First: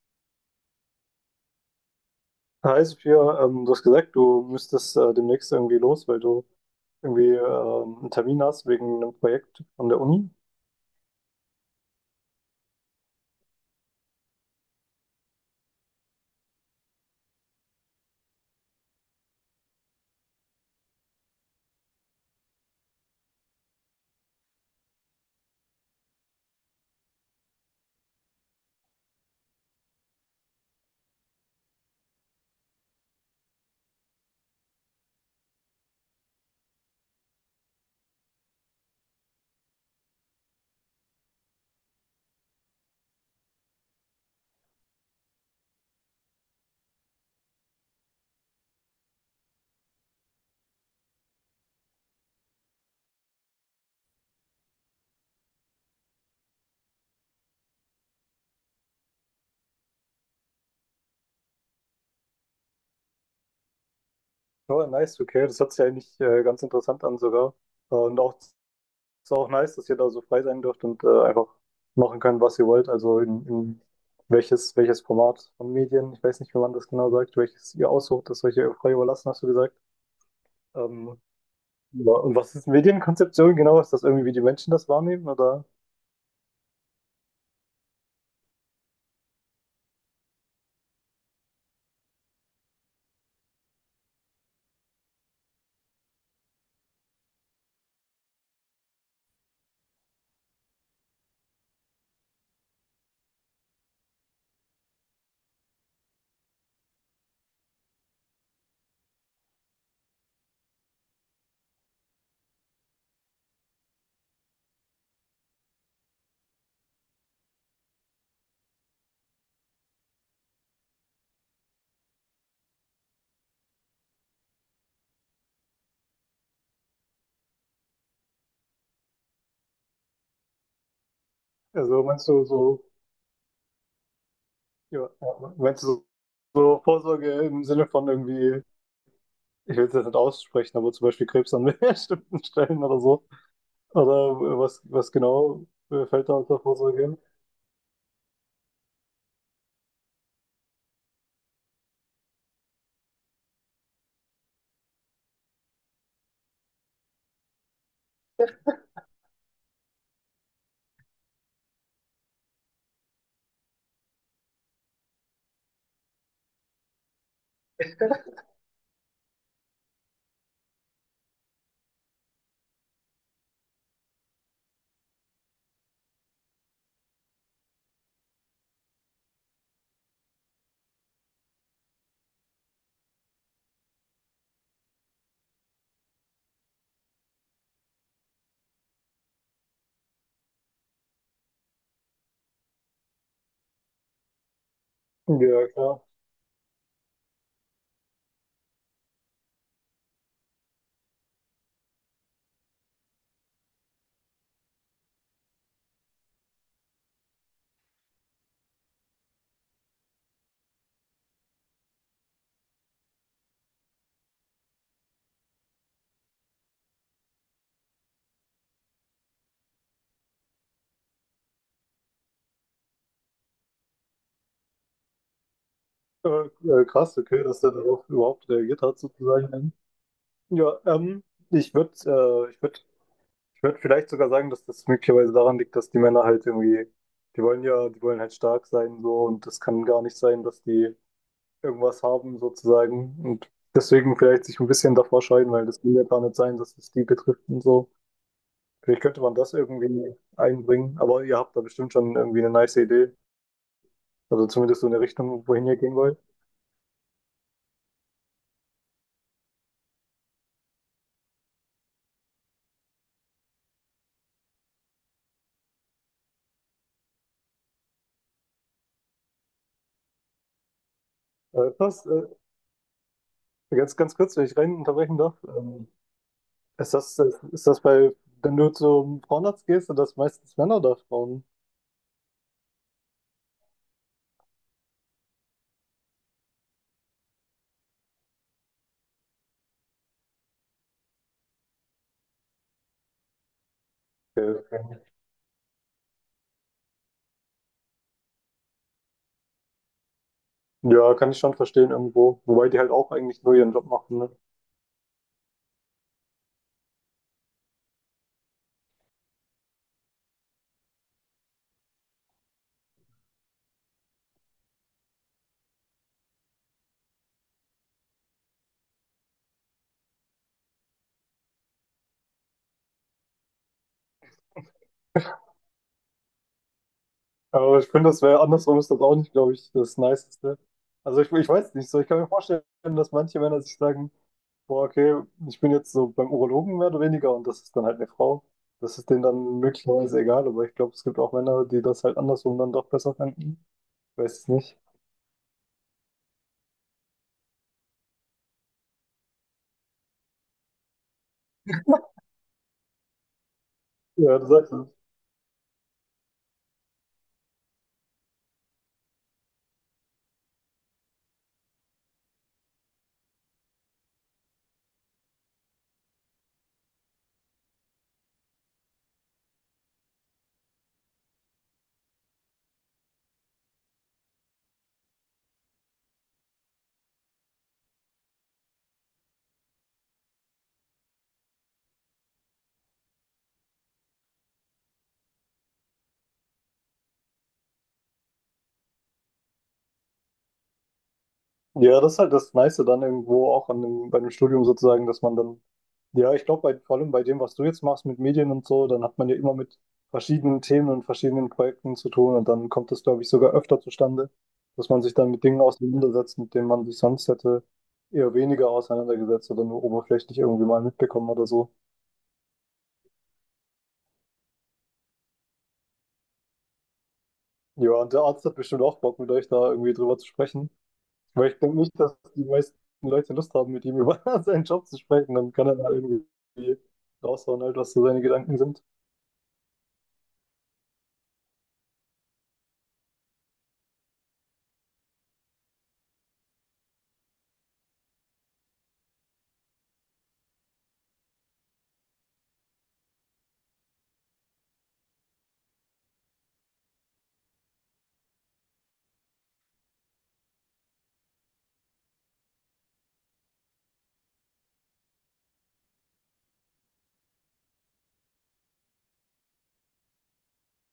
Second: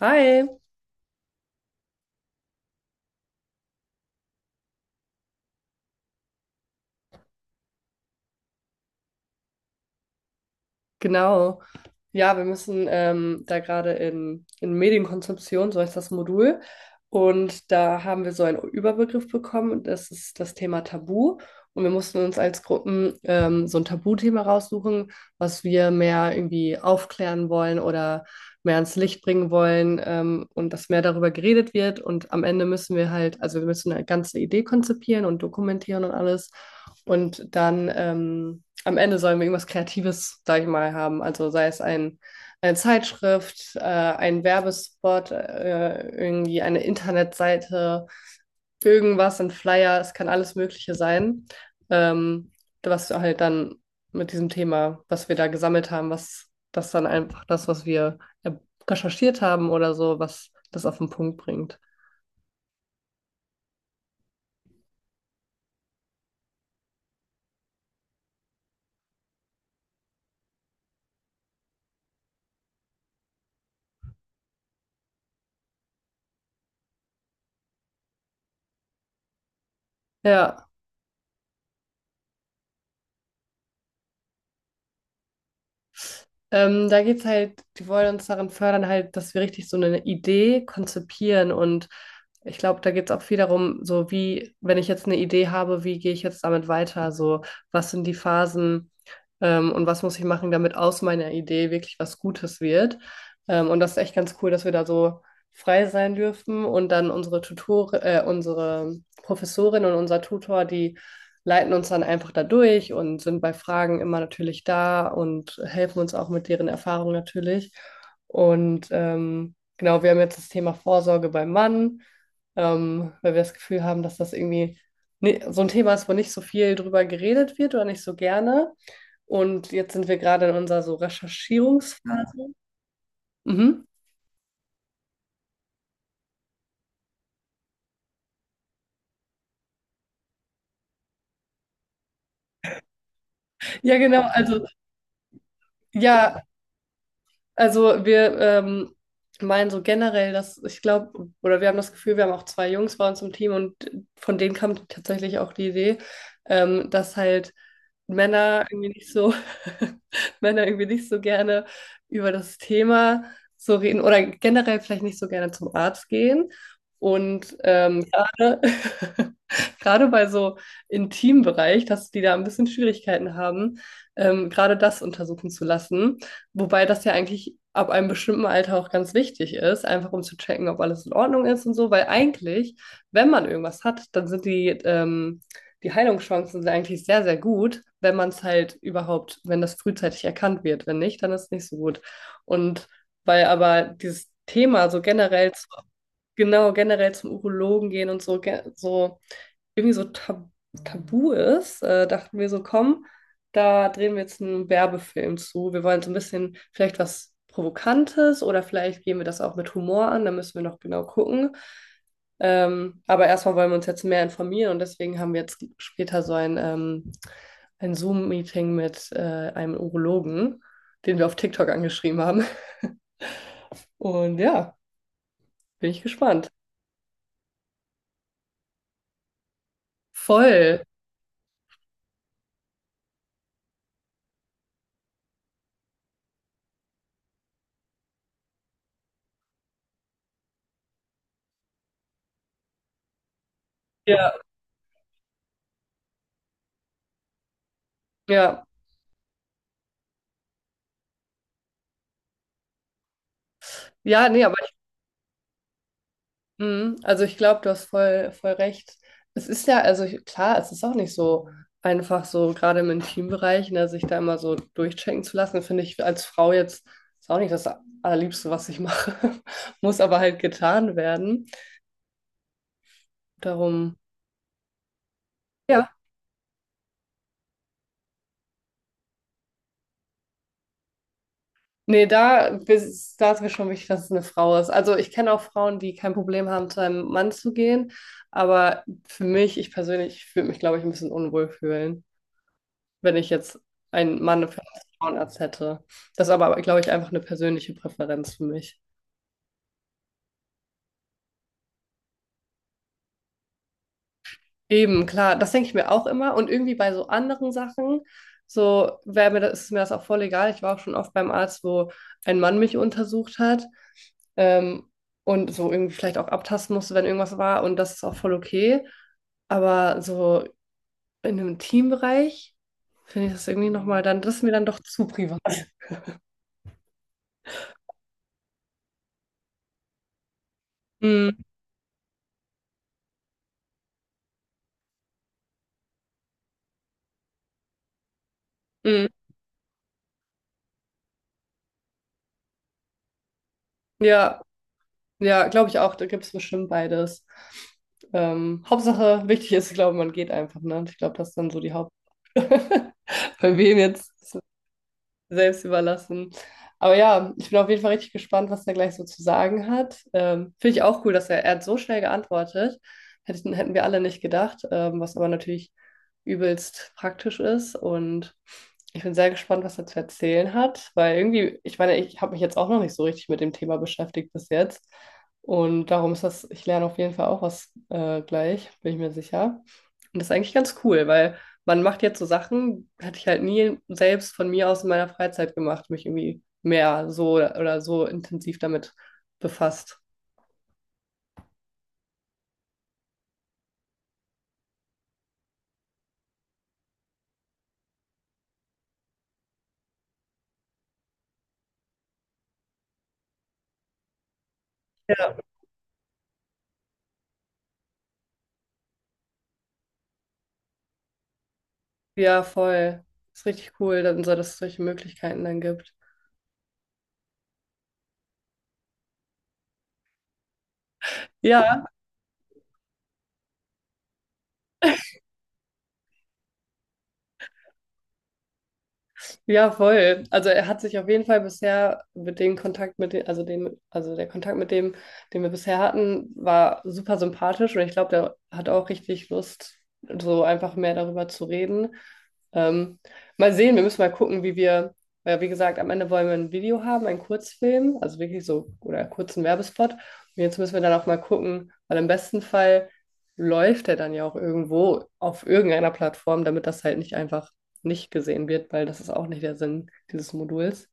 Hi, Hi Sophia, du hast gesagt, du müsstest demnächst irgendwie los, weil du irgendwie einen Termin hast wegen einem Projekt an der Uni. genau. Ja, wir müssen da gerade in Medienkonsumption, so heißt das Modul. Und da haben wir so einen Überbegriff bekommen, und das ist das Thema Tabu. Und wir mussten uns als Gruppen so ein Tabuthema raussuchen, was wir mehr irgendwie aufklären wollen oder mehr ans Licht bringen wollen, und dass mehr darüber geredet wird. Und am Ende müssen wir halt, also wir müssen eine ganze Idee konzipieren und dokumentieren und alles. Und dann am Ende sollen wir irgendwas Kreatives, sag ich mal, haben. Also sei es ein, eine Zeitschrift, ein Werbespot, irgendwie eine Internetseite, irgendwas, ein Flyer, es kann alles Mögliche sein, ähm, was halt dann mit diesem Thema, was wir da gesammelt haben, was das dann einfach das, was wir recherchiert haben oder so, was das auf den Punkt bringt. Ja, nice, okay. Das hört sich eigentlich ganz interessant an sogar. Und auch ist auch nice, dass ihr da so frei sein dürft und einfach machen könnt, was ihr wollt. Also in welches Format von Medien, ich weiß nicht, wie man das genau sagt, welches ihr aussucht, das euch ihr frei überlassen, hast du gesagt. Ja. Ähm, ja. Und was ist Medienkonzeption genau? Ist das irgendwie, wie die Menschen das wahrnehmen? Oder Da geht's halt, die wollen uns darin fördern, halt, dass wir richtig so eine Idee konzipieren. Und ich glaube, da geht's auch viel darum, so wie, wenn ich jetzt eine Idee habe, wie gehe ich jetzt damit weiter? So, was sind die Phasen? Und was muss ich machen, damit aus meiner Idee wirklich was Gutes wird. Und das ist echt ganz cool, dass wir da so frei sein dürfen und dann unsere Tutor, unsere Professorin und unser Tutor, die leiten uns dann einfach da durch und sind bei Fragen immer natürlich da und helfen uns auch mit deren Erfahrung natürlich. Und genau, wir haben jetzt das Thema Vorsorge beim Mann, weil wir das Gefühl haben, dass das irgendwie so ein Thema ist, wo nicht so viel drüber geredet wird oder nicht so gerne. Und jetzt sind wir gerade in unserer so also meinst Recherchierungsphase. du so? Mhm. Ja, ja. Meinst du so, so Vorsorge im Sinne von irgendwie, ich will es jetzt nicht aussprechen, aber zum Beispiel Krebs an bestimmten Stellen oder so? Ja, genau. Oder Also, was, was genau fällt da ja, unter Vorsorge hin? also wir meinen so generell, dass ich glaube, oder wir haben das Gefühl, wir haben auch zwei Jungs bei uns im Team und von denen kam tatsächlich auch die Idee, dass halt Männer irgendwie nicht so, Männer irgendwie nicht so gerne über das Thema so reden oder generell vielleicht nicht so gerne zum Arzt gehen. Und gerade gerade bei so intimen Bereich, dass die da ein bisschen Schwierigkeiten haben, gerade das untersuchen zu lassen. Wobei das ja eigentlich ab einem bestimmten Alter auch ganz wichtig ist, einfach um zu checken, ob alles in Ordnung ist und so, weil eigentlich, wenn man irgendwas hat, dann sind die, die Heilungschancen sind eigentlich sehr, sehr gut, wenn man es halt überhaupt, wenn das frühzeitig erkannt wird. Wenn nicht, dann ist es nicht so gut. Und weil aber dieses Thema so generell Ja, zu klar. genau generell zum Urologen gehen und so, so irgendwie so tabu ist, dachten wir so, komm, da drehen wir jetzt einen Werbefilm zu. Wir wollen so ein bisschen vielleicht was Provokantes oder vielleicht gehen wir das auch mit Humor an, da müssen wir noch genau gucken. Aber erstmal wollen wir uns jetzt mehr informieren und deswegen haben wir jetzt später so ein Zoom-Meeting mit einem Urologen, den wir auf TikTok angeschrieben haben. Und ja, bin ich Äh, gespannt. Krass, okay, dass der darauf überhaupt reagiert hat, sozusagen. Ja, Voll. Ich würde äh, ich würd, ich würd vielleicht sogar sagen, dass das möglicherweise daran liegt, dass die Männer halt irgendwie, die wollen ja, die wollen halt stark sein so und das kann gar nicht sein, dass die irgendwas haben, sozusagen. Und deswegen Ja. vielleicht sich ein bisschen davor scheiden, weil das will ja gar nicht sein, dass es die betrifft und so. Ja, Vielleicht könnte man das irgendwie einbringen, aber ihr habt da bestimmt schon irgendwie eine nice Idee. ja, nee, Also aber ich, zumindest so eine Richtung, wohin ihr gehen wollt. mhm, also ich glaube, du hast voll recht. Es ist ja, also ich, klar, es ist auch nicht so einfach so, gerade im Intimbereich, ne, sich da immer so durchchecken zu lassen, finde ich als Frau jetzt, ist auch nicht das Allerliebste, was ich mache, muss aber halt getan werden. Das, Darum, ganz kurz, wenn ich rein unterbrechen darf. Ja, Ist das bei, wenn du zum Frauenarzt gehst, sind das meistens Männer oder Frauen? nee, da, da ist mir schon wichtig, dass es eine Frau ist. Also ich kenne auch Frauen, die kein Problem haben, zu einem Mann zu gehen, aber für mich, ich persönlich, ich würde mich, glaube ich, ein bisschen unwohl fühlen, wenn ich jetzt einen Mann für Okay. einen Okay. Frauenarzt hätte. Das ist aber, glaube ich, einfach eine persönliche Präferenz für mich. Ja, kann ich schon verstehen irgendwo. Wobei die halt auch eigentlich nur ihren Job machen, ne? Eben, klar, das denke ich mir auch immer. Und irgendwie bei so anderen Sachen, so wäre mir das, ist mir das auch voll egal. Ich war auch schon oft beim Arzt, wo ein Mann mich untersucht hat. Ähm, und so irgendwie vielleicht auch abtasten musste, wenn irgendwas war. Und das ist auch voll okay. Aber so in einem Teambereich finde ich das irgendwie nochmal dann, das ist mir dann doch zu privat. Aber ich finde, das wäre andersrum ist das auch nicht, glaube ich, das Niceste. Also Mm, ich weiß nicht so. Ich kann mir vorstellen, dass manche Männer sich sagen, boah, okay, ich bin jetzt so beim Urologen mehr oder weniger und das ist dann halt eine Frau. Das mm, ist denen dann möglicherweise egal, aber ich glaube, es gibt auch Männer, die das halt andersrum dann doch besser finden. Ich weiß ja. es nicht. Ja, glaube ich auch, da gibt es bestimmt beides. Hauptsache, wichtig ist, ich glaube, man geht einfach, ne? Ich glaube, das ist dann so die Haupt. Bei wem Ja, jetzt das ist halt, selbst überlassen. Aber ja, ich bin auf jeden Fall richtig gespannt, was er gleich so zu sagen hat. Finde ich auch cool, dass er hat so schnell geantwortet. Hätten wir alle nicht gedacht, was aber natürlich übelst praktisch ist. Und ich bin sehr gespannt, was er zu erzählen hat, weil irgendwie, ich meine, ich habe mich jetzt auch noch nicht so richtig mit dem Thema beschäftigt bis jetzt. Und darum ist das, ich lerne auf jeden Fall auch was gleich, bin ich mir sicher. Und das ist eigentlich ganz cool, weil man macht jetzt so Sachen, hatte ich halt nie selbst von mir aus in meiner Freizeit gemacht, mich irgendwie mehr so oder so intensiv damit befasst. ja, das ist halt das Nice dann irgendwo auch an dem, bei dem Studium sozusagen, dass man dann ja, ich glaube, vor allem bei dem, was du jetzt machst mit Medien und so, dann hat man ja immer mit verschiedenen Themen und verschiedenen Projekten zu tun und dann kommt das, glaube ich, sogar öfter zustande, dass man sich dann Ja, mit Dingen auseinandersetzt, mit denen man sich sonst hätte eher weniger auseinandergesetzt oder nur oberflächlich irgendwie mal mitbekommen oder so. ja, voll. Ist richtig cool, dann so, dass es solche Möglichkeiten dann gibt. Ja, und der Arzt hat bestimmt auch Bock, mit euch da irgendwie drüber zu sprechen, weil ich denke Ja. nicht, dass die meisten Leute Lust haben, mit ihm über seinen Job zu sprechen, dann kann er da irgendwie raushauen, halt, was so seine Gedanken sind. Ja, voll. Also er hat sich auf jeden Fall bisher mit dem Kontakt mit dem, also der Kontakt mit dem, den wir bisher hatten, war super sympathisch und ich glaube, der hat auch richtig Lust, so einfach mehr darüber zu reden. Ähm, mal sehen, wir müssen mal gucken, wie wir, weil wie gesagt, am Ende wollen wir ein Video haben, einen Kurzfilm, also wirklich so, oder einen kurzen Werbespot. Und jetzt müssen wir dann auch mal gucken, weil im besten Fall läuft der dann ja auch irgendwo auf irgendeiner Plattform, damit das halt nicht einfach nicht gesehen wird, weil das ist auch nicht der Sinn dieses Moduls.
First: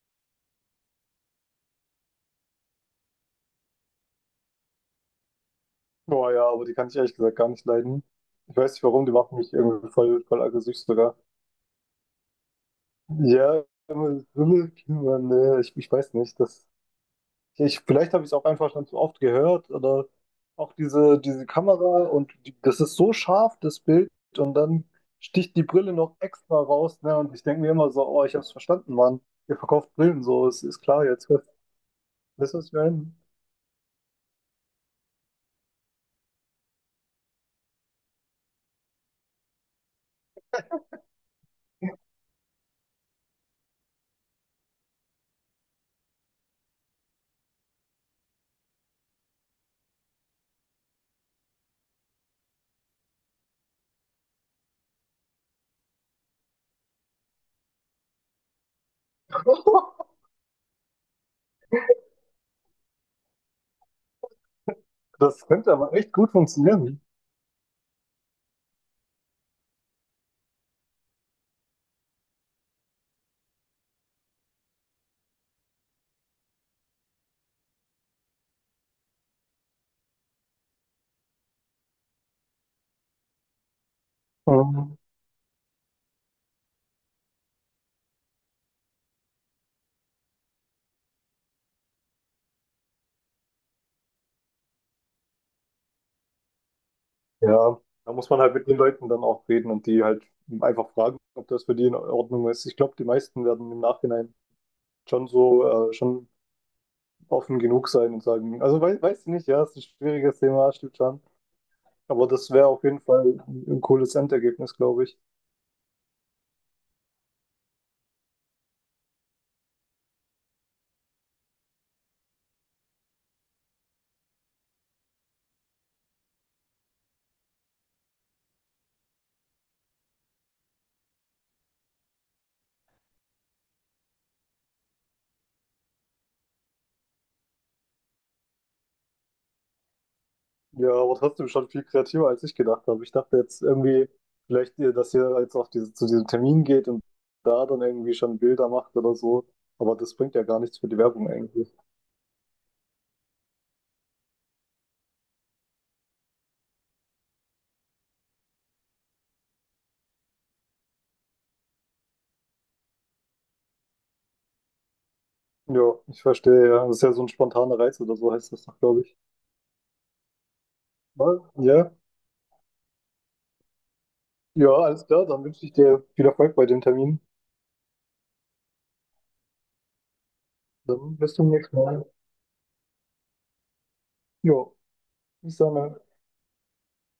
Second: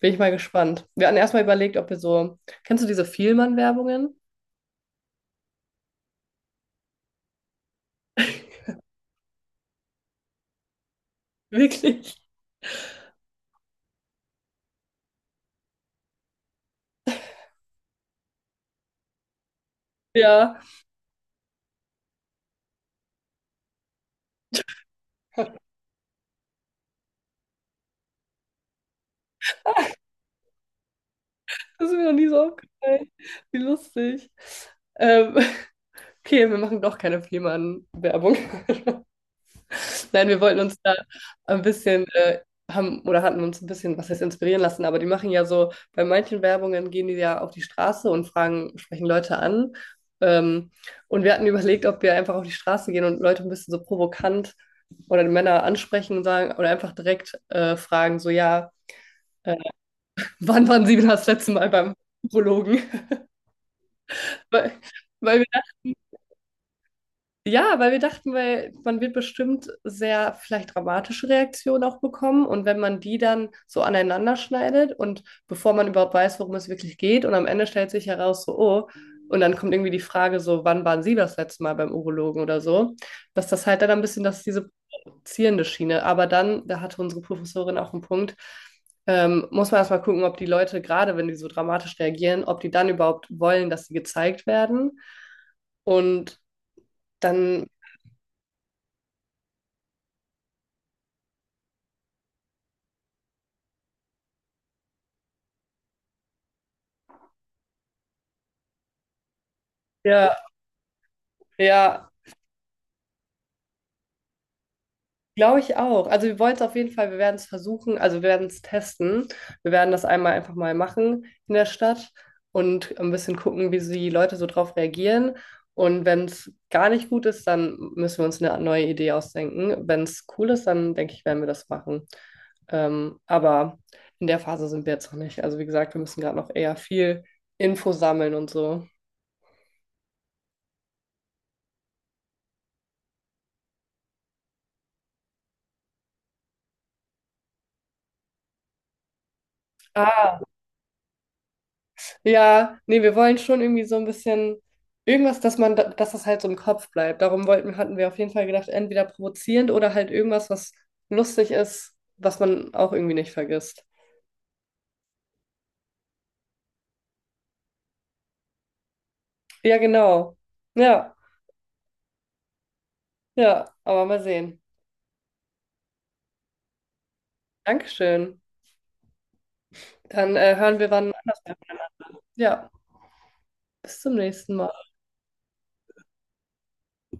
Bin ich mal gespannt. Wir hatten erstmal überlegt, ob wir so. Kennst du diese Vielmann-Werbungen? Boah, ja, aber die kann ich ehrlich gesagt gar nicht leiden. Ich weiß nicht warum, die macht mich irgendwie voll aggressiv sogar. Wirklich? Ja, aber so eine Kinder, ne, ich weiß nicht. Das, ich, vielleicht habe ich es auch einfach schon zu oft gehört oder Ja, auch diese Kamera und die, das ist so scharf, das Bild, und dann sticht die Brille noch extra raus, ne? Und ich denke mir immer so, oh, ich habe es verstanden, Mann. Ihr verkauft Brillen so, es ist klar jetzt. das ist mir noch nie so Weißt du, was ich aufgefallen. meine? Wie lustig. Ähm, okay, wir machen doch keine Vielmann-Werbung. Nein, wir wollten uns da ein bisschen, haben oder hatten uns ein bisschen, was heißt inspirieren lassen, aber die machen ja so, bei manchen Werbungen gehen die ja auf die Straße und fragen, sprechen Leute an. Ähm, und wir hatten überlegt, ob wir einfach auf die Straße gehen und Leute ein bisschen so provokant oder die Männer ansprechen und sagen oder einfach direkt fragen, so ja, äh, wann waren Sie das letzte Mal beim Urologen? Weil, weil Das könnte aber wir echt gut funktionieren. ja, weil wir dachten, weil man wird bestimmt sehr vielleicht dramatische Reaktionen auch bekommen. Und wenn man die dann so aneinander schneidet und bevor man überhaupt weiß, worum es wirklich geht, und am Ende stellt sich heraus, so, oh, und dann kommt irgendwie die Frage, so, wann waren Sie das letzte Mal beim Urologen oder so, dass das halt dann ein bisschen, dass diese Ähm, provozierende Schiene. Aber dann, da hatte unsere Professorin auch einen Punkt, muss man erstmal gucken, ob die Leute, gerade wenn die so dramatisch reagieren, ob die dann überhaupt wollen, dass sie gezeigt werden. Und dann Ja, da muss man halt mit den Leuten dann auch reden und die halt einfach fragen, ob das für die in Ordnung ist. Ich glaube, die meisten werden im Nachhinein schon so, schon offen genug sein und sagen, also weiß ich nicht, ja, ist ein ja, schwieriges Thema, stimmt schon. ja, Aber das wäre auf jeden Fall ein cooles Endergebnis, glaube ich. glaube ich auch. Also wir wollen es auf jeden Fall, wir werden es versuchen, also wir werden es testen. Wir werden das einmal einfach mal machen in der Stadt und ein bisschen gucken, wie so die Leute so drauf reagieren. Und wenn es gar nicht gut ist, dann müssen wir uns eine neue Idee ausdenken. Wenn es cool ist, dann denke ich, werden wir das machen. Aber in der Phase sind wir jetzt noch nicht. Also wie gesagt, wir müssen gerade noch eher viel Info sammeln und so. Ja, aber trotzdem schon viel kreativer, als ich gedacht habe. Ich dachte jetzt irgendwie, vielleicht, dass ihr jetzt auf diese, zu diesem Termin geht und da dann irgendwie schon Bilder macht oder so. Aber das bringt ja gar nichts für die Werbung eigentlich. Ja, nee, wir wollen schon irgendwie so ein bisschen irgendwas, dass man, dass das halt so im Kopf bleibt. Darum wollten, hatten wir auf jeden Fall gedacht, entweder provozierend oder halt irgendwas, was lustig ist, was man auch irgendwie nicht vergisst. Ja, ich verstehe, ja. Das ist ja so ein spontaner Reiz oder so heißt das doch, glaube ich. Ja, genau. Ja, Aber, ja, ja, aber mal sehen. ja, alles klar. Dann wünsche ich dir viel Erfolg bei dem Termin. Dankeschön. Dann hören wir wann. Dann bis zum nächsten Mal. Ja, bis zum nächsten Jo, Mal. bis dann. Ja.